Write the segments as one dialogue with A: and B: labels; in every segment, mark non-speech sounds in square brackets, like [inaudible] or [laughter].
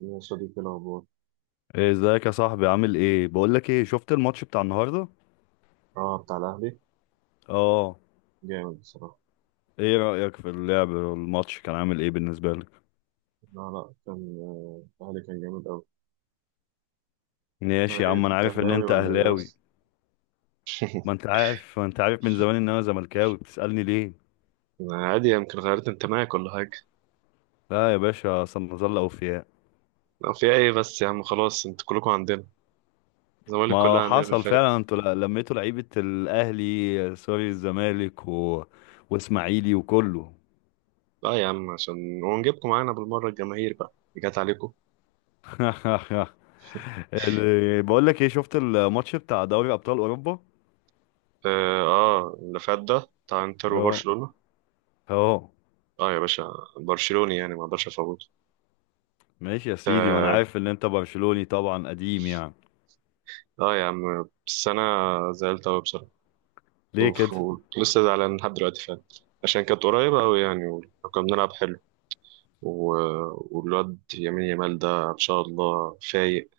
A: يا صديقي الأخبار.
B: إيه، ازيك يا صاحبي؟ عامل ايه؟ بقولك ايه، شفت الماتش بتاع النهارده؟
A: اه، بتاع الأهلي.
B: اه.
A: جامد بصراحة.
B: ايه رأيك في اللعب، الماتش كان عامل ايه بالنسبه لك؟
A: لا، لا، كان الأهلي كان جامد أوي. أنت
B: ماشي يا
A: إيه؟
B: عم، انا
A: أنت
B: عارف ان
A: أهلاوي
B: انت
A: ولا إيه
B: اهلاوي.
A: أصلا؟
B: ما انت عارف من زمان ان انا زملكاوي، بتسألني ليه؟
A: أنا عادي، يمكن غيرت انتمائك ولا حاجة.
B: لا يا باشا، اصل نظل اوفياء.
A: أو في إيه بس يا عم؟ خلاص أنتوا كلكم عندنا. الزمالك كلها
B: ما
A: عندنا في
B: حصل
A: الفرقة.
B: فعلا، انتوا لميتوا لعيبه الاهلي، سوري الزمالك و... واسماعيلي وكله.
A: لا يا عم، عشان ونجيبكم معانا بالمرة، الجماهير بقى اللي جت عليكم.
B: [laughs] بقولك ايه، شفت الماتش بتاع دوري ابطال اوروبا؟
A: آه، آه، اللي فات ده بتاع إنتر
B: اه.
A: وبرشلونة.
B: اه.
A: آه يا باشا. برشلوني يعني ما أقدرش أفوته.
B: ماشي يا سيدي، وانا
A: آه،
B: عارف ان انت برشلوني طبعا، قديم يعني.
A: آه، يا عم السنة زعلت أوي بصراحة.
B: ليه
A: اوف.
B: كده؟
A: لسه زعلان لحد دلوقتي فعلا. عشان كانت قريبة أوي يعني، وكنا بنلعب حلو و... والواد يمين يمال ده إن شاء الله فايق.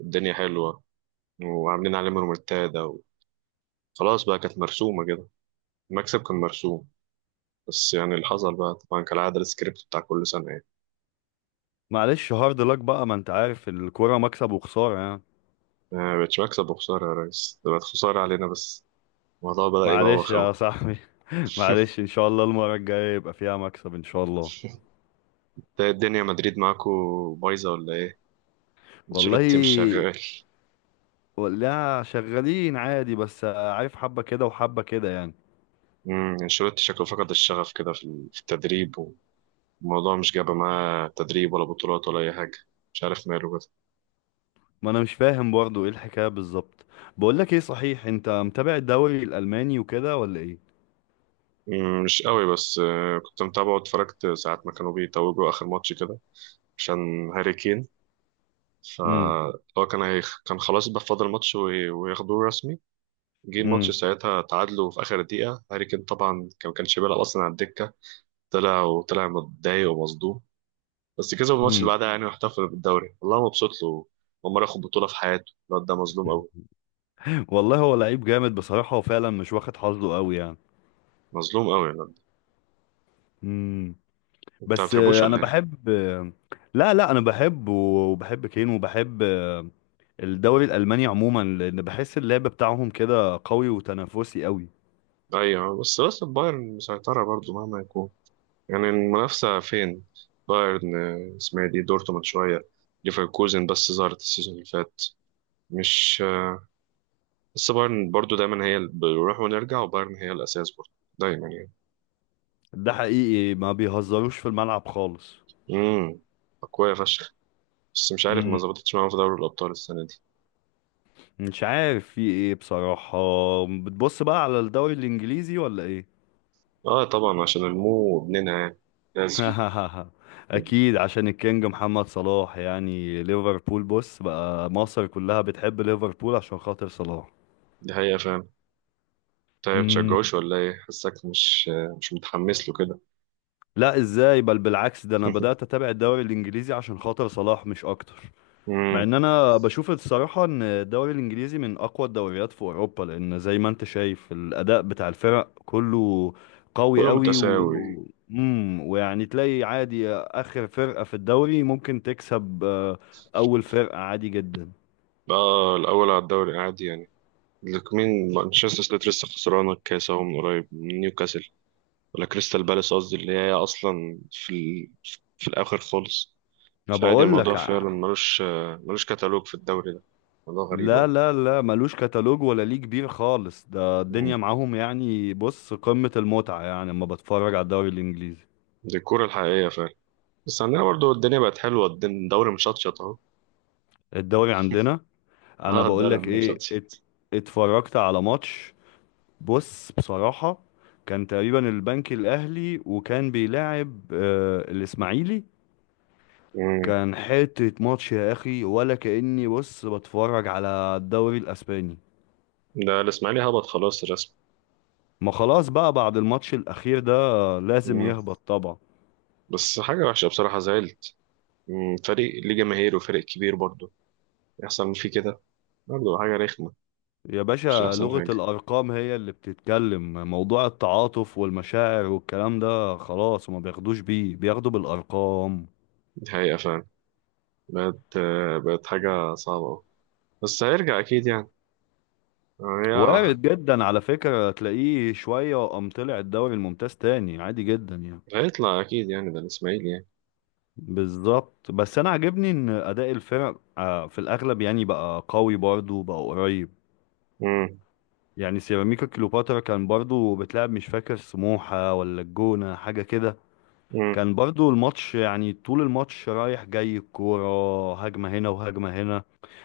A: الدنيا حلوة، وعاملين عليه رومنتادا، وخلاص بقى كانت مرسومة كده. المكسب كان مرسوم. بس يعني اللي حصل بقى طبعا كالعادة السكريبت بتاع كل سنة يعني.
B: معلش، هارد لك بقى، ما انت عارف الكوره مكسب وخساره يعني.
A: ما بقتش مكسب وخسارة يا ريس، ده بقت خسارة علينا بس. الموضوع بدأ
B: معلش
A: يبوخ
B: يا
A: أوي.
B: صاحبي. [laughs]
A: [laughs]
B: معلش، ان شاء الله المره الجايه يبقى فيها مكسب ان شاء الله.
A: ده الدنيا مدريد معاكو بايظة ولا إيه؟ انشيلوتي مش
B: والله،
A: شغال.
B: ولا شغالين عادي، بس عارف حبه كده وحبه كده يعني.
A: انشيلوتي شكله فقد الشغف كده في التدريب. الموضوع مش جاب معاه تدريب ولا بطولات ولا أي حاجة. مش عارف ماله كده.
B: ما انا مش فاهم برضو ايه الحكايه بالظبط. بقول لك ايه، صحيح انت متابع الدوري الالماني وكده ولا ايه؟
A: مش قوي بس كنت متابعه واتفرجت ساعات ما كانوا بيتوجوا آخر ماتش كده، عشان هاري كين.
B: امم.
A: فهو كان كان خلاص بقى فاضل ماتش وياخدوه رسمي. جه الماتش
B: امم.
A: ساعتها تعادلوا في آخر دقيقة، هاري كين طبعا ما كانش بيلعب أصلا على الدكة. طلع، وطلع متضايق ومصدوم. بس كسب الماتش اللي بعدها
B: [laughs]
A: يعني، واحتفل بالدوري، والله مبسوط له. أول مرة ياخد بطولة في حياته، الواد ده مظلوم قوي.
B: والله، هو لعيب جامد بصراحه وفعلا مش واخد حظه قوي يعني.
A: مظلوم قوي.
B: امم.
A: انت ما
B: بس
A: بتحبوش
B: انا
A: ولا ايه؟
B: بحب، لا لا، انا بحب وبحب كين وبحب، الدوري الالماني عموما، لان بحس اللعب بتاعهم كده قوي وتنافسي قوي.
A: ايوه، بس البايرن مسيطرة برضو مهما يكون. يعني المنافسة فين؟ بايرن. اسمها إيه دي؟ دورتموند شوية، ليفركوزن بس ظهرت السيزون اللي فات. مش بس بايرن برضو دايما هي اللي بنروح ونرجع، وبايرن هي الأساس برضو دايما يعني.
B: ده حقيقي، ما بيهزروش في الملعب خالص.
A: امم أقوياء فشخ. بس مش عارف ما
B: امم.
A: ظبطتش معاهم في دوري الأبطال السنة دي.
B: مش عارف في ايه بصراحة. بتبص بقى على الدوري الانجليزي ولا ايه؟
A: اه طبعا عشان المو ابننا يعني، لازم.
B: [laughs] اكيد عشان الكينج محمد صلاح يعني، ليفربول بص بقى مصر كلها بتحب ليفربول عشان خاطر صلاح.
A: دي حقيقة فعلا. طيب تشجعوش ولا ايه؟ حاسك مش مش متحمس له كده.
B: لا ازاي؟ بل بالعكس، ده انا بدأت
A: [laughs]
B: اتابع الدوري الانجليزي عشان خاطر صلاح مش اكتر. مع
A: امم
B: ان انا بشوف الصراحة ان الدوري الانجليزي من اقوى الدوريات في اوروبا، لان زي ما انت شايف الاداء بتاع الفرق كله قوي
A: كله
B: قوي.
A: متساوي.
B: و... امم. ويعني تلاقي عادي اخر فرقة في الدوري ممكن تكسب، اول فرقة عادي جدا.
A: بقى الأول على الدوري العادي يعني، لك مين؟ مانشستر سيتي لسه خسرانة الكاس أهو من قريب من نيوكاسل، ولا كريستال بالاس قصدي اللي هي أصلا في الآخر خالص.
B: ما
A: فعادي،
B: بقول
A: الموضوع
B: لك.
A: فعلا ملوش. ملوش كتالوج في الدوري ده. موضوع غريب
B: لا
A: أوي.
B: لا لا، ملوش كتالوج ولا ليه كبير خالص، ده
A: مم.
B: الدنيا معاهم يعني، بص قمة المتعة يعني لما بتفرج على الدوري الإنجليزي.
A: دي الكورة الحقيقية فعلا. بس عندنا برضو الدنيا بقت حلوة، الدوري مشطشط أهو.
B: الدوري عندنا،
A: [laughs]
B: انا
A: اه
B: بقول
A: الدوري
B: لك
A: عندنا
B: ايه،
A: مشطشط.
B: اتفرجت على ماتش. بص بصراحة، كان تقريبا البنك الاهلي وكان بيلاعب الاسماعيلي.
A: مم.
B: كان حتة ماتش يا اخي، ولا كأني بص بتفرج على الدوري الاسباني.
A: ده الإسماعيلي هبط خلاص الرسم.
B: ما خلاص بقى، بعد الماتش الاخير ده لازم
A: مم.
B: يهبط طبعا.
A: بس حاجة وحشة بصراحة، زعلت. مم. فريق ليه جماهير وفريق كبير برضو، يحصل فيه كده. برضه حاجة رخمة.
B: يا
A: مش
B: باشا،
A: أحسن
B: لغة
A: حاجة.
B: الارقام هي اللي بتتكلم، موضوع التعاطف والمشاعر والكلام ده خلاص وما بياخدوش بيه، بياخدوا بالارقام.
A: دي حقيقة فعلا. بقت بقت حاجة صعبة أوي. بس هيرجع أكيد يعني. آه،
B: وارد جدا على فكرة، تلاقيه شوية وقام طلع الدوري الممتاز تاني عادي جدا يعني.
A: يا هيطلع أكيد يعني، ده الإسماعيلي يعني.
B: بالظبط، بس انا عاجبني ان اداء الفرق في الاغلب يعني بقى قوي برضه، بقى قريب.
A: مم.
B: يعني سيراميكا كليوباترا كان برضه بتلعب مش فاكر سموحة ولا الجونة حاجة كده.
A: مم.
B: كان برضه الماتش يعني، طول الماتش رايح جاي الكورة هجمة هنا وهجمة هنا،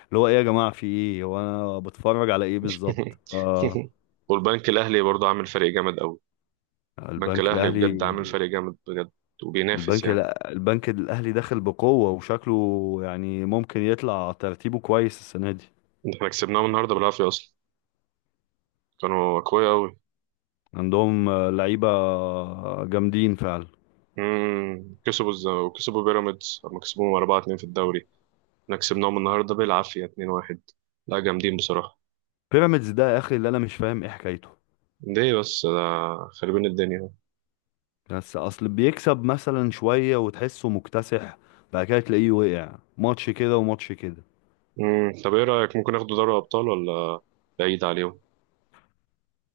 B: اللي هو ايه يا جماعة، في ايه وانا بتفرج على ايه بالظبط؟ آه.
A: [laughs] والبنك الأهلي برضه عامل فريق جامد أوي. البنك
B: البنك
A: الأهلي بجد
B: الاهلي.
A: عامل فريق جامد بجد، وبينافس
B: البنك
A: يعني.
B: لا البنك الاهلي داخل بقوه، وشكله يعني ممكن يطلع ترتيبه كويس السنه دي.
A: إحنا كسبناهم النهاردة بالعافية أصلا. كانوا أقوياء أوي.
B: عندهم لعيبه جامدين فعلا.
A: مم. كسبوا وكسبوا بيراميدز لما كسبوهم 4-2 في الدوري. إحنا كسبناهم النهاردة بالعافية 2-1. لا، جامدين بصراحة.
B: بيراميدز ده يا اخي اللي انا مش فاهم ايه حكايته.
A: ليه بس ده؟ خربين الدنيا اهو.
B: بس اصل بيكسب مثلا شويه وتحسه مكتسح، بعد كده تلاقيه وقع ماتش كده وماتش كده.
A: مم، طب ايه رأيك؟ ممكن ياخدوا دوري ابطال ولا بعيد عليهم؟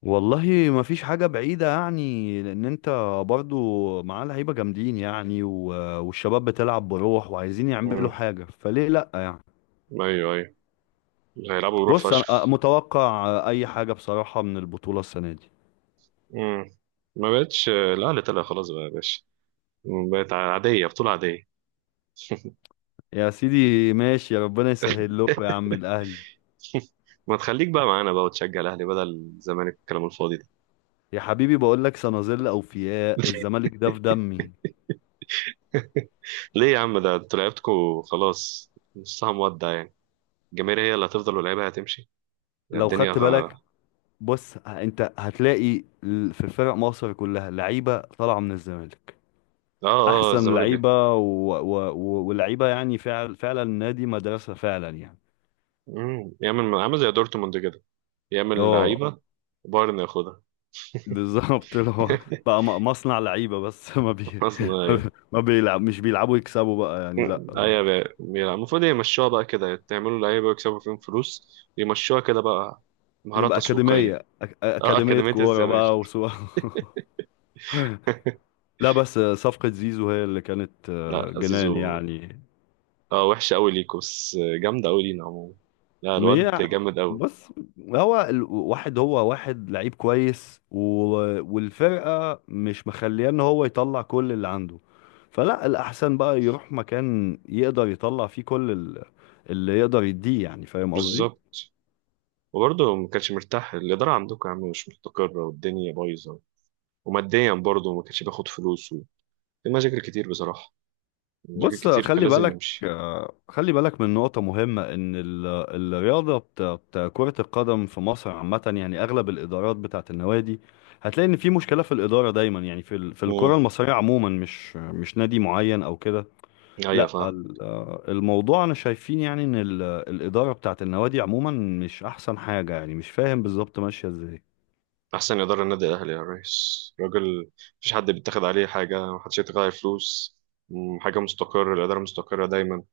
B: والله ما فيش حاجه بعيده يعني، لان انت برضو معاه لعيبه جامدين يعني والشباب بتلعب بروح وعايزين يعملوا
A: امم.
B: حاجه، فليه لا يعني.
A: ايوه، ايوه، هيلعبوا بروح
B: بص انا
A: فشخ.
B: متوقع اي حاجه بصراحه من البطوله السنه دي.
A: امم. ما بقتش الاهلي طلع خلاص بقى يا باشا، بقت عادية، بطولة عادية.
B: يا سيدي ماشي، يا ربنا يسهل لكم يا
A: [laughs]
B: عم الاهلي.
A: ما تخليك بقى معانا بقى، وتشجع الاهلي بدل الزمالك الكلام الفاضي ده.
B: يا حبيبي، بقول لك سنظل اوفياء، الزمالك ده في دمي.
A: [laughs] ليه يا عم؟ ده انتوا لعيبتكوا خلاص نصها مودع يعني. الجماهير هي اللي هتفضل واللعيبه هتمشي.
B: لو خدت بالك،
A: اه.
B: بص، انت هتلاقي في فرق مصر كلها لعيبه طالعه من الزمالك.
A: اه،
B: احسن
A: الزمالك
B: لعيبه و... و... و... ولعيبه، يعني فعل فعلا النادي مدرسه فعلا يعني.
A: مم. يعمل عامل زي دورتموند كده، يعمل
B: اه.
A: لعيبه، بايرن ياخدها.
B: بالظبط، اللي هو
A: [laughs]
B: بقى مصنع لعيبة بس. [laughs]
A: خلصنا، ايوه.
B: ما بيلعب، مش بيلعبوا يكسبوا بقى يعني لا.
A: ايوه بيلعب، المفروض يمشوها بقى كده، تعملوا لعيبه ويكسبوا فيهم فلوس، يمشوها كده بقى. مهارات
B: تبقى أكاديمية،
A: تسويقيه. اه،
B: أكاديمية
A: اكاديميه
B: كورة بقى
A: الزمالك.
B: وسوا. [laughs] لا بس صفقة زيزو هي اللي كانت
A: لا
B: جنان
A: زيزو،
B: يعني.
A: اه وحشه قوي ليكوا بس، جامده قوي لينا عموما. لا الواد
B: هي
A: جامد قوي.
B: بص هو الواحد هو واحد لعيب كويس والفرقة مش مخليه ان هو يطلع كل اللي عنده، فلا الأحسن بقى يروح مكان يقدر يطلع فيه كل اللي يقدر يديه يعني، فاهم قصدي؟
A: بالظبط. وبرضه ما كانش مرتاح، الاداره عندكم يا عم مش مستقره والدنيا بايظه. وماديا برضه ما كانش بياخد فلوس في مشاكل كتير بصراحه. مشاكل
B: بص
A: كتير كان
B: خلي
A: لازم
B: بالك،
A: يمشي.
B: خلي بالك من نقطة مهمة، إن الرياضة بتاعت كرة القدم في مصر عامة، يعني أغلب الإدارات بتاعت النوادي هتلاقي إن في مشكلة في الإدارة دايما، يعني في في
A: امم
B: الكرة المصرية عموما، مش نادي معين أو كده.
A: ايوه
B: لا
A: فاهم.
B: الموضوع أنا شايفين يعني إن الإدارة بتاعت النوادي عموما مش أحسن حاجة يعني، مش فاهم بالظبط ماشية إزاي.
A: أحسن إدارة النادي الأهلي يا ريس، راجل. مفيش حد بيتاخد عليه حاجة، محدش يتاخد عليه فلوس. مم، حاجة مستقرة، الإدارة مستقرة دايما.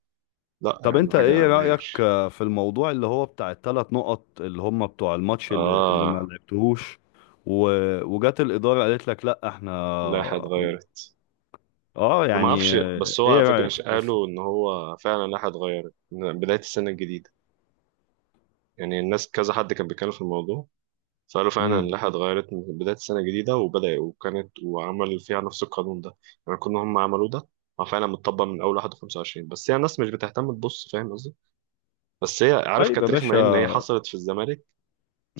A: لا يا
B: طب
A: عم،
B: انت
A: حاجة
B: ايه رأيك
A: غير.
B: في الموضوع اللي هو بتاع الـ3 نقط اللي هم بتوع الماتش، اللي ما
A: آه،
B: لعبتهوش، و... وجات الإدارة قالت لك لا احنا.
A: اللائحة اتغيرت.
B: اه
A: أنا ما
B: يعني،
A: أعرفش، بس هو
B: ايه
A: على فكرة
B: رأيك في بس.
A: قالوا إن هو فعلا اللائحة اتغيرت من بداية السنة الجديدة. يعني الناس كذا حد كان بيتكلم في الموضوع. فقالوا فعلا
B: امم.
A: اللائحة اتغيرت من بداية السنة الجديدة، وبدأ وكانت وعمل فيها نفس القانون ده. يعني كنا هم عملوه ده. هو فعلا متطبق من أول 1 25، بس هي يعني الناس مش بتهتم تبص، فاهم قصدي؟ بس هي عارف
B: طيب يا
A: كانت
B: باشا.
A: رخمة ان هي حصلت في الزمالك.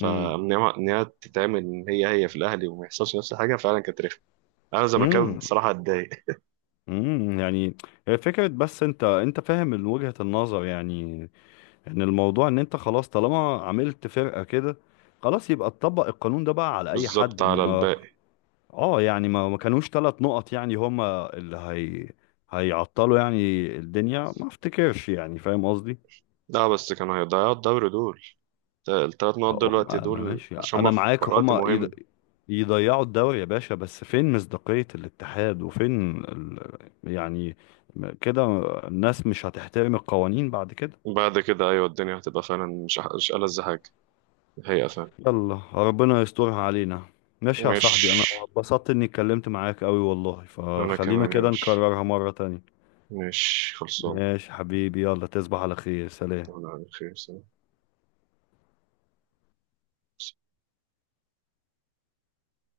B: امم.
A: هي إن هي تتعمل ان هي هي في الاهلي وما يحصلش نفس الحاجة، فعلا كانت رخمة. انا زملكاوي
B: امم.
A: بصراحة، اتضايق.
B: يعني، هي فكرة، بس انت فاهم من وجهة النظر يعني، ان الموضوع ان انت خلاص طالما عملت فرقة كده، خلاص يبقى تطبق القانون ده بقى على اي حد
A: بالظبط، على
B: انما.
A: الباقي.
B: اه يعني، ما كانوش 3 نقط يعني، هما اللي هي هيعطلوا يعني الدنيا، ما افتكرش يعني، فاهم قصدي؟
A: لا بس كانوا هيضيعوا الدوري دول، الثلاث نقط
B: هم
A: دلوقتي
B: ما
A: دول
B: ماشي
A: عشان هما
B: انا
A: في
B: معاك،
A: وقت
B: هما
A: مهم.
B: يضيعوا الدوري يا باشا، بس فين مصداقية الاتحاد وفين ال... يعني كده الناس مش هتحترم القوانين بعد كده.
A: بعد كده ايوه، الدنيا هتبقى فعلا مش ألذ حاجة. هي فعلا.
B: يلا ربنا يسترها علينا. ماشي يا
A: مش،
B: صاحبي، انا اتبسطت اني اتكلمت معاك قوي والله،
A: انا
B: فخلينا
A: كمان يا
B: كده
A: باشا،
B: نكررها مرة تانية.
A: مش خلصانة.
B: ماشي حبيبي، يلا تصبح على خير، سلام.
A: انا على خير سلام.